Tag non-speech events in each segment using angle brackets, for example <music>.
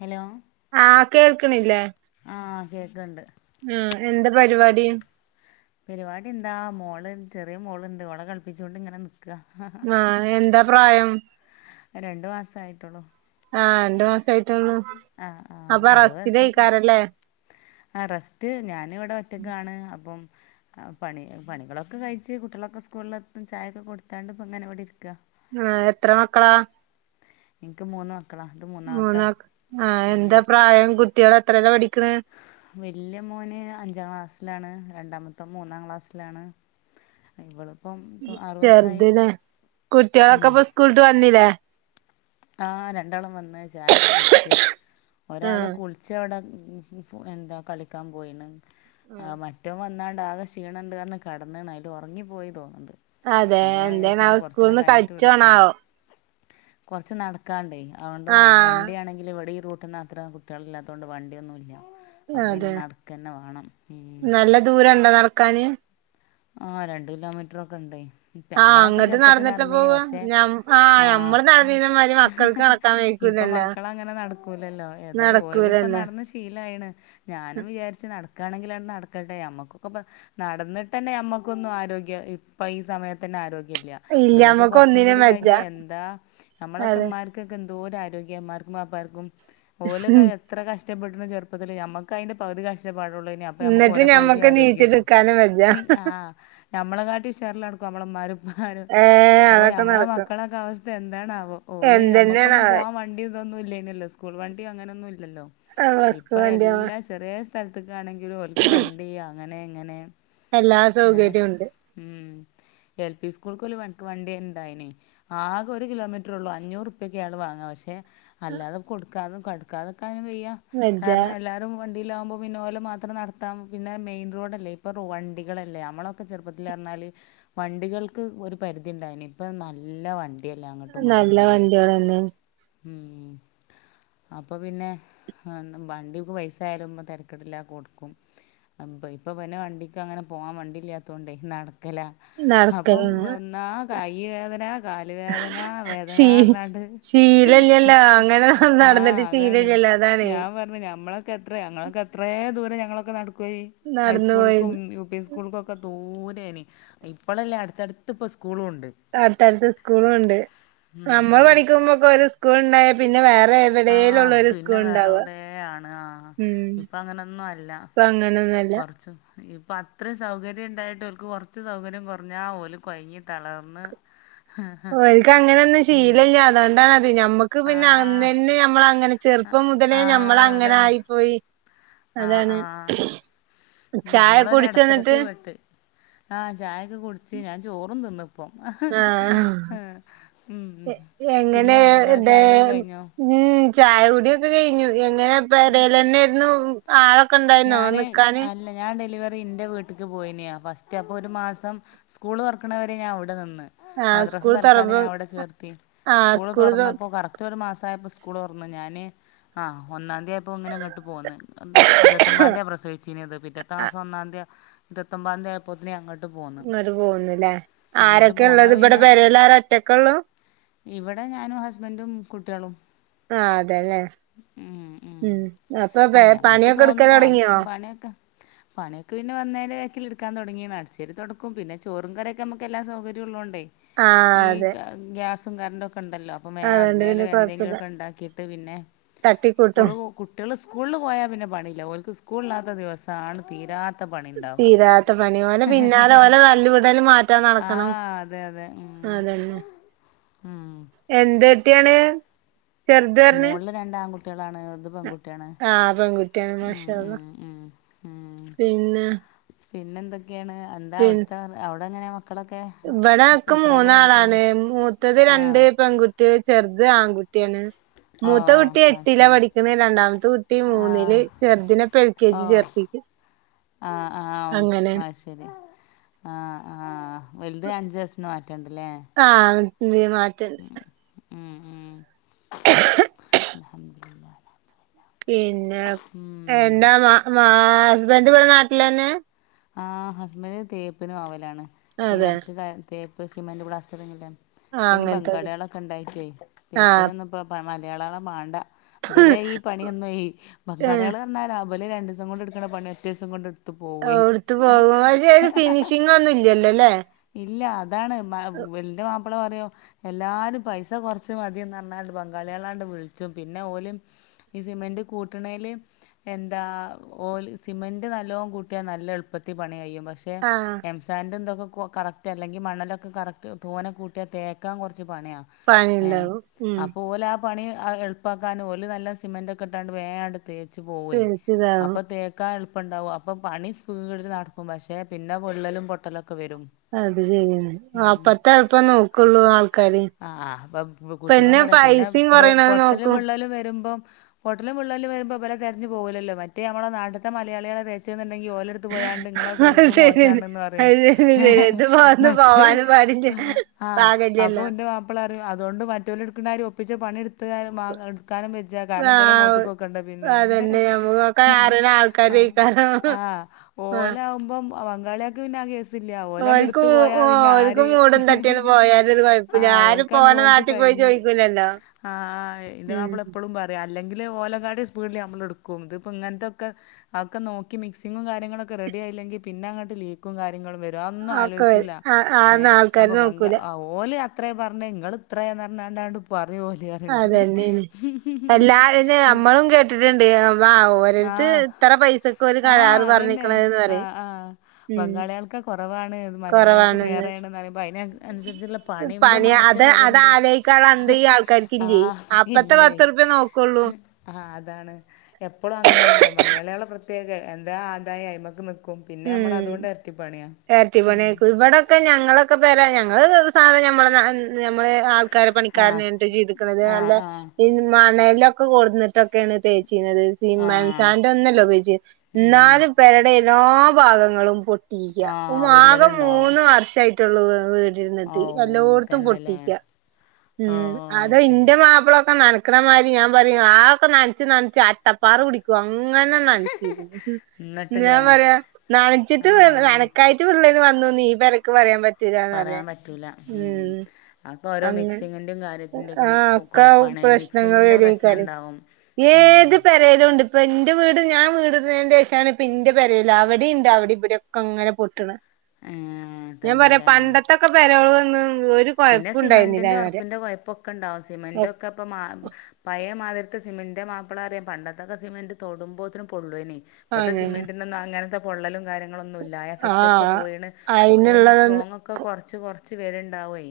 Hello ആഹ് കേൾക്കണില്ലേ ആഹ് കേക്കണ്ട് ഉം എന്താ പരിപാടി പരിപാടി എന്താ മോള് ചെറിയ മോളുണ്ട് ഓളെ കളിപ്പിച്ചോണ്ട് ഇങ്ങനെ നിക്കുക ആഹ് എന്താ പ്രായം രണ്ടു മാസായിട്ടുള്ളൂ ആഹ് രണ്ടു മാസായിട്ടൊള്ളൂ ആ ആ അപ്പൊ അറുപത് ദിവസം റെസ്റ്റില്ക്കാറല്ലേ ആ റെസ്റ്റ് ഞാന് ഇവിടെ ഒറ്റക്കാണ് അപ്പം ആ പണി പണികളൊക്കെ കഴിച്ച് കുട്ടികളൊക്കെ സ്കൂളിലെത്തും ചായയൊക്കെ കൊടുത്താണ്ട് ഇപ്പോ ഇങ്ങനെവിടെ ഇരിക്കാ ആ എത്ര മക്കളാ ഇനിക്ക് മൂന്ന് മക്ക മൂന്ന് മക്ക ആ എന്താ പ്രായം കുട്ടികള് എത്രല്ലാ പഠിക്കണ്‌ വലിയ മോന് അഞ്ചാം ക്ലാസ്സിലാണ് രണ്ടാമത്തെ മൂന്നാം ക്ലാസ്സിലാണ് ഇവളിപ്പം അറുപത് ചെറുതിനെ ദിവസമായി കുട്ടികളൊക്കെ ഇപ്പൊ സ്കൂളിട്ട് വന്നില്ലേ ആ രണ്ടാളും വന്ന് ചായയൊക്കെ കുടിച്ച് ഒരാള് ആഹ് കുളിച്ച് അവിടെ മ് എന്താ കളിക്കാൻ പോയിണ് ആ മറ്റോ വന്നാണ്ട് ആകെ ക്ഷീണണ്ട് കാരണം കെടന്നാണ് അതിൽ ഉറങ്ങി പോയി തോന്നണ്ട് അതെ അപ്പൊ ഞാൻ എന്തേണാവോ വിചാരിച്ച് കൊറച്ച് നേരം സ്കൂളിന്ന് കഴിഞ്ഞിട്ട് വിളിക്കാന്ന് കളിച്ചോണാവോ കുറച്ച് നടക്കാണ്ടേ അതുകൊണ്ട് ആഹ് വണ്ടിയാണെ ഇല്ല ഇവിടെ ഇ റൂട്ടന്ന് അത്ര കുട്ടികള് ഇല്ലാത്തോണ്ട് വണ്ടിയൊന്നും ഇല്ല അപ്പൊ അതെ പിന്നെ നടക്കന്നെ വേണം ഉം നല്ല ദൂരണ്ടോ നട ക്കാന് ആ രണ്ട് കിലോമീറ്ററൊക്കെ ഉണ്ടെയ് ആഹ് നമ്മളൊക്കെ അങ്ങട്ട് ചെറുപ്പത്തിൽ നടന്നിട്ടാ നടന്നീന് പോവാ പക്ഷെ ഞം ആഹ് ഞമ്മള് നടന്നീനമാതിരി മക്കൾക്ക് നടക്കാൻ ഇപ്പൊ വൈക്കൂലല്ലോ മക്കള് അങ്ങനെ നടക്കൂലല്ലോ ഏതായാലും ഓല് ഇപ്പ നടക്കൂലല്ലോ നടന്ന് ശ് പിലയാണ് ഞാനും വിചാരിച്ച് നടക്കയാണെങ്കില് നടക്കട്ടെ നമ്മുക്കൊക്കെപ്പ നടന്ന് തന്നെ നമ്മക്കൊന്നും ആരോഗ്യാം ഇപ്പൊ ഈ സമയത്ത് തന്നെ ആരോ ല്ലാ ഇല്ല ബല്ലോക്ക്‌ നമ്മക്ക് കുറച്ചും ഒന്നിനും കൂടി വെജ്ജ കഴിഞ്ഞാ എന്താ നമ്മളൊക്കെ അതെ മാരി ഇക്കാക്കെന്തോര ആരോഗ്യ ഇമ്മാർക്കും ബാപ്പാർക്കും ഓലക ഇത്ര കഷ്ടപ്പെട്ടുണു ചെറുപ്പത്തില് നമ്മക്ക് അയിന്റെ പകുതി കഷ്ടപ്പാടുള്ളു അപ്പോ എന്നിട്ട് നമുക്കോല പകുതി ഞമ്മക്ക് ആരോഗ്യള്ളു. നീച്ചെടുക്കാനും വെജ്ജ ആ ഞമ്മളെകാട്ടി ഉഷാറിലടക്കും നമ്മളെ ഇമ്മാരും ഏ അപ്പൊ അതൊക്കെ ഞമ്മളെ നടക്കും മക്കളൊക്കെ അവസ്ഥ എന്താണ് ആവോ ഓല് ഞമ്മക്കൊന്നും എന്തെന്നെയാണാവോ പോവാൻ വണ്ടി ന്നും ഇല്ലായിനില്ലോ സ്കൂൾ വണ്ടി അങ്ങനൊന്നും ഇല്ലല്ലോ ആ വസ്കോ ഇപ്പൊ വണ്ടിയാവാൻ എല്ലാം ചെറിയ സ്ഥലത്ക്കാണെങ്കിലും ഓൽക്ക് വണ്ടി അങ്ങനെ ഇങ്ങനെ എല്ലാ സൗകര്യം ഉണ്ട് ഉം എൽ പി സ്കൂൾക്ക് മുതൽക്ക് എൻക്ക് വണ്ടിണ്ടായിനെ ആകെ ഒരു കിലോമീറ്ററുള്ളൂ അഞ്ഞൂറുപ്യക്ക ആള് വാങ്ങ പക്ഷെ അല്ലാതെ കൊടുക്കാതെ കടുക്കാതിക്കിനും വെയ്യ വെജ്ജ കാരണം എല്ലാരും വണ്ടിയിലാവുമ്പ പിന്നെ ഓല മാത്രം നടത്താം പിന്നെ മെയിൻറോഡല്ലേ ഇപ്പ വണ്ടികളല്ലേ നമ്മളൊക്കെ ചെറുപ്പത്തില് പറഞ്ഞാല് വണ്ടികൾക്ക് ഒരു പരിധി ഇണ്ടായിന് ഇപ്പ നല്ല വണ്ടി ണ്ടില്ലേ അങ്ങട്ടും ഇങ്ങട്ടും നല്ല പോണേ വണ്ടികളെന്നെയാണ് ഉം അപ്പൊ പിന്നെ വണ്ടിക്ക് പൈസായാലും തെരക്കെടില്ലാ കൊടുക്കും. അപോ ഇപ്പൊ പന്നെ വണ്ടിക്കങ്ങനെ പോവാവണ്ടില്യാത്തോണ്ടേ നടക്കല അപ്പം നടക്കലാണ് വന്നാ കൈ വേദന കാല് വേദനാ ശീ വേദനർഞ്ഞാണ്ട് ശീലല്ലല്ലോ അങ്ങനെ ആഹ് നടന്നിട്ട് അതാണ്. ശീലല്ലല്ലോ അതാണേ ഞാൻ പറഞ്ഞു ഞമ്മളൊക്കെ എത്ര ഞങ്ങളൊക്കെ എത്ര ദൂരം ഞങ്ങളൊക്കെ നടക്കുവേയി നടന്നു ഹൈസ്കൂൾ പോയത് യു പി എസ് സ്കൂൾക്കൊക്കെ തോനേനി ഇപ്പളല്ലേ അടുത്തടുത്ത് ഇപ്പ സ്കൂളും ഉണ്ട് അടുത്തടുത്ത് സ്കൂളുണ്ട് നമ്മൾ പഠിക്കുമ്പോക്കെ ഒരു സ്കൂളുണ്ടായ പിന്നെ വേറെ ആ എവിടേലും ഉള്ള ഒരു പിന്നെ സ്കൂൾ വേറെ ഉണ്ടാവുക എവിടെയാണ് ആ ഇപ്പ അങ്ങനൊന്നും അല്ല ഇപ്പ അങ്ങനൊന്നോം അല്ല ഇപ്പ അത്ര സൗകര്യം ഇണ്ടായിട്ട് ഓല്ക് കൊറച്ച് സൗകര്യം കൊറഞ്ഞാൽ ഓല് കൊഴങ്ങി തളർന്ന് ഓൽക്ക് അങ്ങനെന്നും ശീലല്ല അതൊണ്ടാത് ഞമ്മക്ക് പിന്നെ ആഹ് അന്നന്നെ നമ്മളങ്ങനെ ചെറുപ്പം മുതലേ ആഹ് ഞമ്മളങ്ങനെ അതാണ് ആയിപ്പോയി ആഹ് അതാണ് ആഹ് ചായ നമ്മളൊരു കുടിച്ചോ എന്നിട്ട് എടത്തരത്തി പെട്ട് ആഹ് ചായൊക്കെ കുടിച്ച് ഞാൻ ചോറും തിന്നു അപ്പം ആഹ് ഉം എങ്ങനെ പിന്നെ നിങ്ങളെ ഇത് ചായ കുടിയൊക്കെ കഴിഞ്ഞോ ഉം ചായ കുടിയൊക്കെ കഴിഞ്ഞു എങ്ങനെ പെരേല്ലെന്നേയിരുനു ആളൊക്കെ ഒണ്ടായിന്നോ ഞാന് നിക്കാന്? അല്ല ഞാൻ ഡെലിവറി ഇൻ്റെ വീട്ടിക്ക് പോയിനെ ഫസ്റ്റ് അപ്പോ ഒരു മാസം സ്കൂള് തൊറക്കണവരെ ഞാൻ ഇവടെ നിന്ന്. ആഹ് മദ്രാസ് സ്കൂൾ തൽക്കാലം തൊറമ്പോ ഞാൻ അവിടെ ചേർത്തി ആഹ് സ്കൂള് തൊ തുറന്നപ്പോ കറ റ്റൊരു മാസം അയപ്പോ സ്കൂള് തൊറന്ന് ഞാന് ആ ഒന്നാം തീയതിയപ്പോൾ ഇങ്ങനെ ഇങ്ങോട്ട് പോന്ന് എ ഇരുപത്തി പ്രസവിചിന്നത് പിറ്റത്തെ ആഹ് മാസം ഒന്നാം തിയതി ഇരുപത്തൊമ്പാം തിയതി ആയപ്പം പെതിനെ അങ്ങേട്ട് പോന്ന് ഇങ്ങട്ട് പോന്നുല്ലേ ഇങ്ങട്ട് പോന്ന ആരൊക്കെള്ളത് ഇബടെ പിന്നെ പെരേലാരാ ഒറ്റക്കൊള്ളൂ ഇവടെ ഞാനും ഹസ്ബൻറും കുട്ടിക്കളും ആഹ് അതെല്ലേ ഉം അപ്പൊ അല്ല ഞമ്മക്ക് പണിക്കെ തോന്നും എടുക്കല് ആ തൊടങ്ങിയോ? പണിയൊക്കെ പണയൊക്കെ പിന്നെ വന്നെലെ വെക്കല് എടുക്കാൻ തൊടങ്ങിതാണ് അടച്ചേരി തൊടക്കും പിന്നെ ചോറും കറിക്കെ എല്ലാ സൗകര്യം ഉള്ളോണ്ടേ. ആഹ് ഈ അതെ ഗ്യാസും കറണ്ട് ഒക്കെ ഒണ്ടല്ലോ ഉമ്മേ അത് അതുകൊണ്ട് പിന്നെ മേലെ കൊഴപ്പല്ല എന്തെങ്കിലുലൊക്കെ ഉണ്ടാക്കിയിട്ട് പിന്നെ തട്ടിക്കൂട്ടും സ്കൂള് കു കുട്ടികള് സ്കൂൾ പോയാൽ പിന്നെ പണിയില്ല ഓല്ക്ക് സ്കൂളിലാത്ത ദിവസവാണ് തീരാത്ത റ്റോ തീരാത്ത പണി ഓലെ പിന്നാലെ ഓലെ തല്ലു കുടല് മാറ്റാൻ ആ നടക്കണം. അതെ ആഹ് അതന്നെ ആഹ് എന്ത് എട്ടിയാണ് മൊകളില് രണ്ട് ആൺകുട്ടികളാണ് ഇത് പെൺകു തെണ് ആഹ് പെൺകുട്ടിയാണ് ഉം മാഷാ ഉം അള്ളാ ഉം ഉം പിന്നെ പിന്നെ എന്തൊക്കെയാണ് എന്താ അവിടുത്തെ അവിടെ എങ്ങനെയാ മക്ക ഇവടെ ആക്ക് മൂന്നാളാണ് മൂത്തത് ആ രണ്ട് പെൺകു ട്ടെ ചെറുത് ആൺകുട്ടിയാണ് ഓ മൂത്ത കുട്ടി ആ എട്ടിലാ ശരി പഠിക്കുന്നേ രണ്ടാമത്തെ കുട്ടി ആ മൂന്നില് ചെറുദിനെ പെ കെ ജി ചേർത്തിക്ക് ആഹ് ആഹ് അങ്ങനെയാണ് മസ് ശരി ആഹ് ആഹ് വലുത് അഞ്ച് വയസിന് മാറ്റ ഉണ്ടല്ലേ ആഹ് പുതിയമാറ്റം ഉം ഉം ഉം <unintelligible> പിന്നെ എന്താ മാ മാ ഹസ്ബൻഡ് ഇവടെ നാട്ടിൽ തന്നെ ആ ഹസ്ബൻഡ് തേപ്പിനും ആവലാണ് ഈ അതെ വർക്ക് തേപ്പ് സിമെന്റ് പ്ലാസ്റ്ററിങ്ങ് എല്ലാം ആ പിന്നെ അങ്ങനത്തത് ബംഗാളികളൊക്കെ ഒണ്ടായിട്ടേ ആ തേപ്പപിന്ന മലയാളികളെ മാണ്ട അബലെ ഈ പണിയൊന്നും ഈ ബംഗാളികള് വന്നാല അബല് രണ്ട് ദിവസം കൊണ്ട് എടുക്കണ പണി ഒറ്റ ദിവസം കൊണ്ട് ത്ത് പോവൈ ഇത് പോകും ഫിനിഷിംഗൊന്നും ഇല്ലല്ലോല്ലേ ഇല്ല അതാണ് വെള്ളിന്റെ മാപ്പിള പറയോ എല്ലാരും പൈസ കൊറച്ച മതിന്ന് പറഞ്ഞാണ്ട് ബംഗാളികളാണ്ട് വിളിച്ചും പിന്നെ ഓലും ഈ സിമെന്റ് കൂട്ടണെല് എന്താ ഓല് സിമെന്റ് നല്ലോവും കൂട്ടിയാൽ നല്ല എളുപ്പത്തിൽ പണി കഴിയും പക്ഷെ ആഹ എം സാൻ്റ് എന്തൊക്കെ കറക്റ്റ് അല്ലെങ്കിൽ മണ്ണലൊക്കെ കറക്റ്റ് തോനെ കൂട്ടിയാൽ തേക്കാൻ കെറച്ച് പണിയാ ഏ പണിണ്ടാവും ഉം അപ്പൊ ഓല പണി എളുപ്പാക്കാനും ഓല് നല്ല സിമെൻ്റൊക്കെ ഇട്ടാണ്ട് വേഗം അങ്ങട്ട് തേച്ച് പോവെ ശരിക്കിതാവും അപ്പൊ തേപ്പ് ക്ക എളുപ്പം ഒണ്ടാവും അപ്പൊ പണി സ്പീഡില്നടക്കും പക്ഷെ പിന്നെ വിള്ളലും പൊട്ടലൊക്കെ വരും അത് ശരി ഉം. അപ്പത്തെ എളപ്പം നോക്കുള്ളൂ ആൾക്കാര് ആഹ് ആഹ് അപ്പം കുട്ടിപ്പൻ പറയും പിന്നെ പൈസയും കൊറയണത് പൊട്ടലും നോക്കും വിള്ളലും വരുമ്പം പോട്ടലും വിള്ളലും വരുമ്പോൾ ഇവരക്കെറിഞ്ഞു പോകില്ലല്ലോ മറ്റേ നമ്മടെ നാട്ടെത്തെ മലയളികളെ തേച്ചേന്നുണ്ടെിൽ ഓലോ എടുത്ത് പോയാണ്ട് നിങ്ങളെ അത് ഉദ്ദേശയിപ്പ് ശരിയാണ് മോശായാണെന്ന് പറയും അത് ശരി ഹ് ശരി ഹ് ഇത് പോന്ന് മറ്റേ പോവാനും പാടില്ല ആഹ് അപ്പോ പാകല്ലല്ലോ ന്റെ മാപ്പിള പറിം അതുകൊണ്ട് മറ്റോല് ഇടക്ക്ണ മാരി ഒപ്പിച്ച് പണി എടുത്ത് മാങ്ങ ട്ക്കാനും വെജ്ജാ കാരണം മ്പലെ ആ മോത്ത്ക്കോക്കെണ്ടെ പിന്നെ, അതന്നെ ഞമ്മക്കൊക്കെ അറിയണ ആ. ആൾക്കാരേക്കാരം ആഹ് ഓലാവുമ്പം ബങ്കാളിയൾക്ക് പിന്നെ ആ കേസ് ഓൽക്കും ഓൽക്കും മൂടും തട്ടിയാണ്ട് പോയാലൊരു കൊഴപ്പുല്ല ആഹ് ആരപ്പം ഓരെ നാട്ടിൽ പോയി ചോയ്ക്ക ക്കുലല്ലോ ആ ഇൻ്റെ മാപ്പിള എപ്പോളും പറിം അല്ലെങ്കില് ഓലെകാട്ടിം സ്പീഡില് നമ്മള്ട്ക്കും ഇതിപ്പോ ഇങ്ങനത്തൊക്കെ അഒക്കെ നോക്കി മിക്സിങ്ങും കാര്യങ്ങളൊക്കെ റെഡി ആയില്ലങ്കിൽ പിന്നെങ്ങട്ട് ലീ ക്കും കാര്യങ്ങളും വരും അഒന്നും ഒക്കെ വരും ആലോയ്ച്ചൂല ആ ഏ ആന്ന് ആൾക്കാര് അപ്പൊ ബംഗ നോക്കൂല ആ ഓല് അത്രയ പറഞ്ഞെ ഇങ്ങള് ഇത്രയറഞ്ഞാ എന്നാണ്ട് പറയും ഓല് പറിണ്ട് എല്ലാരതും നമ്മളും കേട്ടിട്ട്ണ്ട് ആ ഓര്ത് ആഹ് ഇത്ര പൈസക്ക് ഒരു കാരാറ് പറഞ്ഞിക്ക്ണെ ആഹ ആഹ ബംഗാളികൾക്ക കൊറവാണ് മലയാളികൾക്ക് കൊറവാണെന്ന് ദേറെണ്ന്ന്അറിയുമ്പം അയ്ന് അനുസര്ച്ച്ള്ള പണിന്റെ പണി മാറ്റം അത് അത് വര്ണ്ട്. ആലോയിക്കാള്ള അന്തം ഈ ആ ആൾക്കാർക്കില്ലേ അപ്പത്തെ ഇല്ലേ.. പത്തുറുപ്പ്യ നോക്കുള്ളൂ ആഹ് അതാണ് എപ്പോളും അങ്ങനെണല്ലോ മലയാളികളെ പ്രത്യേക എന്താ ആദായയ്മക്ക് നി ക്കും പിന്നെ നമ്മള്ള് ഉം അതോണ്ട് എരട്ടിപ്പാണിയാ ഉം. ക്കെ ഞങ്ങളൊക്കെപ്പെരാ ഞങ്ങള് സാധ നമ്മ നമ്മളെ ആൾ ക്കാര ആഹ് പണിക്കാരനായിട്ട ചെയ്ത്ക്ക്ണത് നല്ല ആഹ് ആഹ് മണലൊക്കെ ക്ക് കൊണ്ടന്നിട്ടൊക്കെയാണ് തേച്ചീ ന്നത് സിമന്റ് ആഹ് എമ്സാന്റൊന്നല്ല ഉപയോഗിച്ചെ ഉം ന്നാലും പെരടെ എല്ലാ ഭാഗങ്ങളും പൊട്ടീക്ക ആഹ് മാകം വിള്ളലുണ്ടാവും മൂന്ന് വർഷായിട്ടുള്ളൂ വീട് ഓ എല്ലോട്ത്തും തന്നെയല്ലേ പൊട്ടിക്ക ഓ ശരി ന്റെ മാപ്പളൊക്കെ നനക്ക്ണമാരി ഞാൻ പറയും ആ ഒക്കെ നനച്ച് നനച്ച് അട്ടപ്പാറ കുടിക്ക അങ്ങനെ നനച്ചിരുന്നു ഞാൻ എന്നിട്ടില്ലേ പറയാ നനച്ചിട്ട് ആ, നനക്കായിട്ട് മറ്റ പിള്ളേര് വന്നോന്ന് ഈ പെരക്ക് പറയാൻ പറ്റൂലാന്നറ്യ പറയാൻ പറ്റില്ല ഉം അതൊക്കെ ഓരോ അങ്ങെനെ മിക്സിങ്ങിൻ്റെയും കാര്യത്തിൻ്റെയൊക്കെ ആഹ ഒക്കെ കുഴപ്പമാണ് പ്രശ്നങ്ങള് മിക്സിങ്ങിൻ്റെ പ്രശ്നം വരെക്കാരം ഉണ്ടാവും ഏത് പെര പെരെലുണ്ട് ഇപ്പം ന്റെ വീട് ഞാൻ വീട്‌ട്ത്തെന്റെശേഷാണ് ഇപ്പം ന്റെ പെരെല് അവിടം ഇണ്ട് അവിടം ഇവിടീം ഒക്കെ അങ്ങനെ പൊട്ട്ണെ ഞാൻ പറയാ തന്നെയല്ലേ പണ്ടത്തൊക്കെ പെരോളൊന്നും ഒരു കൊഴപ്പം ഉണ്ടായിര്ന്നില്ലവരെ ന്റൊക്കെ കൊയപ്പൊക്കെണ്ടാവും സിമെന്റൊക്കെ പ്പം മാ പയേ മാതിരി ത്തെ സിമന്റ് ന്റെമാപ്പ്ള പറിം പണ്ടിത്തൊക്കെ സിമെന്റ് തൊടുമ്പോത്തിനും പൊള്ളെനി ഇപ്പത്തെ അങ്ങനെന്നെ സിമെന്റിനൊന്നും അങ്ങനത്തെ പൊള്ളലും കാര്യങ്ങളും ഒന്നും ഇല്ല എഫക്റ്റ് ഒക്കെ ആഹ് പോയിണ് ഓല് അയ്ന്റെ അയിനുള്ളതൊന്ന് സ്ട്രോങ് ഒക്കെ കൊറച്ച് കൊറച്ച് വര്ണ്ട് ണ്ടാവേ,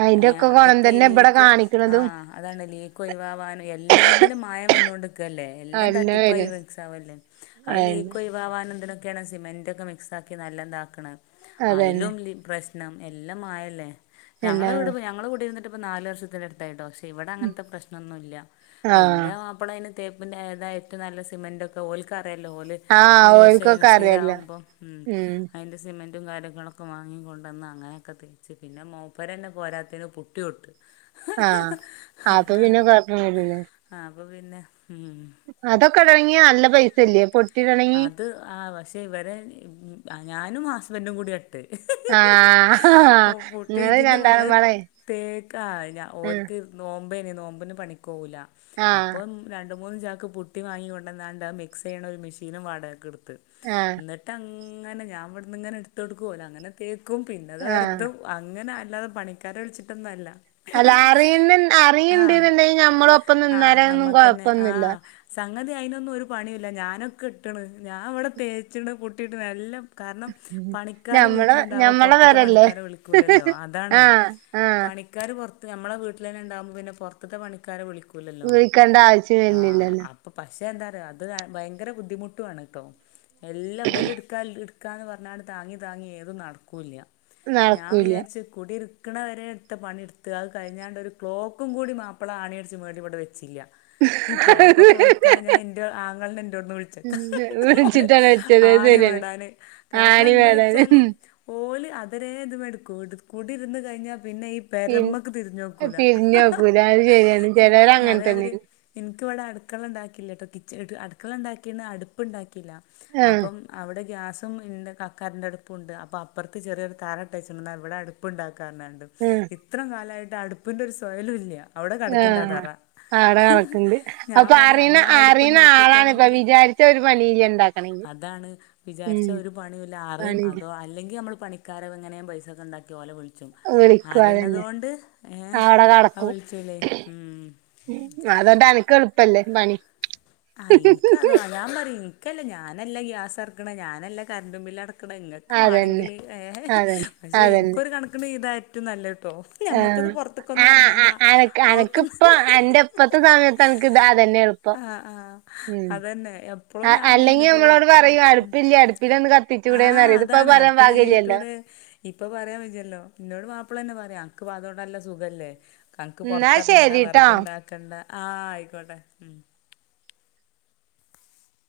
അയിന്റൊക്കെ ഗുണം അതൊക്കെ ഈ തന്നെ ഇബടെ ലീക്കും കാണിക്കണതും ആഹ് അതാണ് ലീക്ക് ഒയ് വാവാനും എല്ലാത്തിലും മായം വന്നോണ്ട്ക്കല്ലേ എല്ലാം തട്ടിപ്പായി സാവല്ലേ ആഎന്നെ ദാവാനുംഇതിനൊക്കെയാണ് സിമെന്റ് ഒക്കെ മിക്സ് ആക്കി നല്ലോം ഇതാക്ക്ണെ അതന്നെ അയ്ലും ണം എല്ലാം മായല്ലേ എല്ലാ ഞങ്ങളെ വീട് ഞങ്ങള കുടിര്ന്ന്ട്ട് ഇപ്പം നാല് വർഷത്തിന്റെ അടു ത്തായിട്ടോ പക്ഷെ ഇവിടെ അങ്ങനത്തെ പ്രശ്നംന്നുല്ല ആഹ് അഇന്റെ ഇമ്പടയ്ന് തേപ്പ്ന്റെ ഇത് ആയിട്ട് നല്ല സിമന്റ് ഒക്കെ ഓൽക്ക് അറിയല്ലോ ഓല് ഇത് ആഹ് യൂസ് ചെയ്ണ ഓൽക്കൊക്കെ അറിയല്ലോ സ്ഥിരകുമ്പോം ഉം അയ്ന്റെ സിമെന്റ് ഫുഡും കാര്യങ്ങളൊക്കെ വാങ്ങിക്കൊണ്ടന്ന അങ്ങനെയൊക്കെ തേച്ച് പിന്നെ മൂപ്പരന്നെ പോരാത്തെന് പുട്ട്ചുട്ട്. ആഹ് അപ്പൊ പിന്നെ കൊഴപ്പം വരൂല്ലേ. ആ അപ്പൊ പിന്നെ ഉം. അതൊക്കെ തൊടങ്ങിയ നല്ല പൈസല്ലേ പൊ അത് ആ പക്ഷെ ഇവരെ ഞാനും ആസബൻന്റും കൂടി ട്ട്... ആഹ് ഓ പുട്ടി ഇങ്ങള് ഇതിന്റെ മധ്‌രം അത് രണ്ടാളുംപാടെ തേക്കാ ഞാ ആഹ് ഓര്ക്ക് നോമ്പേനി നോമ്പ്ന് പണിക്കോവൂല്ല ആഹ് അപ്പം രണ്ട് മൂന്ന് ചാക്ക് പുട്ടി വാങ്ങി ക്കൊണ്ടന്നാണ്ട് അത് മിക്സ് ചെയ്യ്ണ ഒരു മെഷീനും വാടകെത്തെട്ത്ത് ആഹ് എന്നിട്ട് അങ്ങനെ ഞാൻവിടുന്ന് ഇങ്ങനെ എടുത്ത് കൊടുക്കും ഒല് അങ്ങനെ തേക്കും പിന്നെത് ആഹ് ഒരതും. അങ്ങനെ അല്ലാതെ പണിക്കാരെ വിളിച്ചിട്ടൊന്നും അല്ല. അല്ല അറിയണ്ട അറിയിണ്ട് ആഹ് ഉണ്ടെങ്കില് ഞമ്മള് ഒപ്പം ആഹ് നിന്നാലും ഒന്നും നമ്മക്കന്നെ കൊഴപ്പൊന്നുമില്ല. ആഹ് സംഗതി അതിനൊന്നും ഒരു പണിയല്ല ഞാനൊക്കെ ഇട്ടണ് ഞാൻ അവിടെ തേച്ചിണ് പൊട്ടിയിട്ട് നല്ലം. കാരണം പണിക്കാര് ഞമ്മളെ വീട്ടിലുണ്ടാവോ ഞമ്മളെ പുറത്തത്തെ പേരല്ലേ പണിക്കാരെ വിളിക്കൂലല്ലോ അതാണ്. ആഹ് പണി ആഹ് പണിക്കാര് പുറത്ത് നമ്മള വീട്ടിൽന്നെണ്ടാവുമ്പൾ പിന്നെ പോറത്ത്തെ പണിക്കാരെ വിളും. ചേഴിക്കേണ്ട ആവശ്യം വരുന്നില്ലല്ലോ? അപ്പം പക്ഷെ എന്താ പറയുക അത് ഭയങ്കര ബുദ്ധിമുട്ടുാണ് കേട്ടോ എല്ലാം ബല് എടുക്കാ ന്ന് പറഞ്ഞ താങ്ങി താങ്ങി ഏതും നടക്കൂല്ല ഞാൻ നടക്കൂല വിചാരിച്ച്. കുടി ഇരിക്കുന്നണവരെ എടുത്ത് പണിെടുത്തുക അത് കഴിഞ്ഞാണ്ട് ഒരു ക്ലോക്കും കൂടി മാപ്പിള ആണിയടിച്ച് മേടി ഇവിടെ വെച്ചില്ല. ഉ ക്ലോക്ക്ക്കെ വെക്കാ ഞാൻ ഇന്റെ ആങ്ങളനെ എന്റെറോന്ന് വിളിച്ചത്. വിളിച്ചിട്ടാണ് വെച്ചത് അത് ആണി ശരിയാണ് മോടാന് കാരണം ആണി എന്താ വേടാന് വെച്ചാല്. ഓളി അതരെ ഇതും എടുക്കും കുടിരുന്നു കഴിഞ്ഞാൽ പിന്നെ ഈ പി പേരമ്മക്ക് തിരിഞ്ഞോക്കൂല തിരിഞ്ഞോക്കൂല അത് ശരിയാണ് ചെലോര് അങ്ങനെ അതേമാതിരി. തന്നെയാണ് എനിക്ക് വിടെ അടുക്കള ഉണ്ടാക്കിയില്ല കേട്ടോ ക അടുക്കള ഉണ്ടാക്കി അടുപ്പ ഉണ്ടാക്കില്ല ആഹ് അപ്പം. അവിടെ ഗ്യാസും ഇന്റെ കക്കാരൻ്റെ അടുപ്പുംണ്ട് അപ്പോ അപ്പുറത്ത് ചെറിയൊരു താര ഇട്ട അച്ച്ന് അവിടെ അടു ഉടുപ്പ ഉണ്ടാക്കാറണ്ട് ആഹ് ഇത്രം കാലമായിട്ട് അടുപ്പിന്റെ ഒരു സ്വയലും ഇല്ല. അവിടെ കിടക്കണ്ട ആ ആഹ തറ ആട കണക്കണ്ട് ഞാൻ അപ്പൊ പറയാ അറിയണ അന്നാ അറിയുന്ന ആളാണ്പ്പ അടുപ്പുണ്ടാക്കിയൊക്കാണെങ്കിൽ വിചാരിച്ച്. <unintelligible> ഉണ്ടാക്ക അതാണ് വിചാരിച്ച ഒരു പണിയുല്ല അറിയും പണിയില്ല അതോ അല്ലെങ്കിൽ നമ്മൾ പണി ആക്കാരും എങ്ങന പൈസക്കെണ്ടി ലെ വിളി ച്ചും. വിളിക്കും അതന്നെ അറിണതൊണ്ട്ഏ ആടെ കടക്കും അവിൾചുലേ മ്മ്ഹ് അതോണ്ട് അനക്ക് എളുപ്പല്ലേ പണി ആ. ഇൻക്ക് അതൊ. ഞൻ പറയും. ഇൻക്കല്ലേ. ഞാനല്ല ഗ്യാസ് അറക്ണ് ഞാനല്ലെ കരണ്ട്ബില്ല് അടക്. ക്ണ്എങ്ങക് അതന്നെ വണെങ്കില് ഏ അതന്നെ പഷെ അതന്നെ ഇൻക്കൊരു കണക്കിന് ഇതാ ഏറ്റവും നല്ലത് ട്ടൊ.. ആഹ് ഞമ്മക്കന്ന്പൊറത്ക്കൊന്നും ആഹ് എറങ്ങണ്ട അ അനക്ക് അവ്ത് അനക്കിപ്പ ന്നെ അന്റെ ഇപ്പത്തെ സമയത്ത് അനക്ക് ഇത് അതന്നെ എളുപ്പം ആഹ. ആഹ ഉം അതന്നെ എപ്പോളും അ ഞങ്ങനെ അല്ലെങ്കി പ്പോ പൊ- നമ്മളോട് പറയും അടുപ്പില്ലേ അടുപ്പിലൊന്ന് ആ കത്തിച്ചൂടെന്നറിയും ഇതിപ്പത് അതാണ് പറയാൻ അടുപ്പ് കൈയ് പാകില്ലല്ലോ. കയിയൂട്. ഇപ്പൊ പറയാൻ വെജ്ജല്ലോ ന്നോട് മാപ്പളന്നെ പറയ അൻക്ക് അതൊണ്ടല്ല സുഖല്ലേ. ആൻക്ക് ന്നാ പൊറത്തറങ്ങണ്ട വെറക് ശരിട്ടോ. ണ്ടാക്കണ്ട ആഹ ആയിക്കോട്ടെ. മ്ഹ്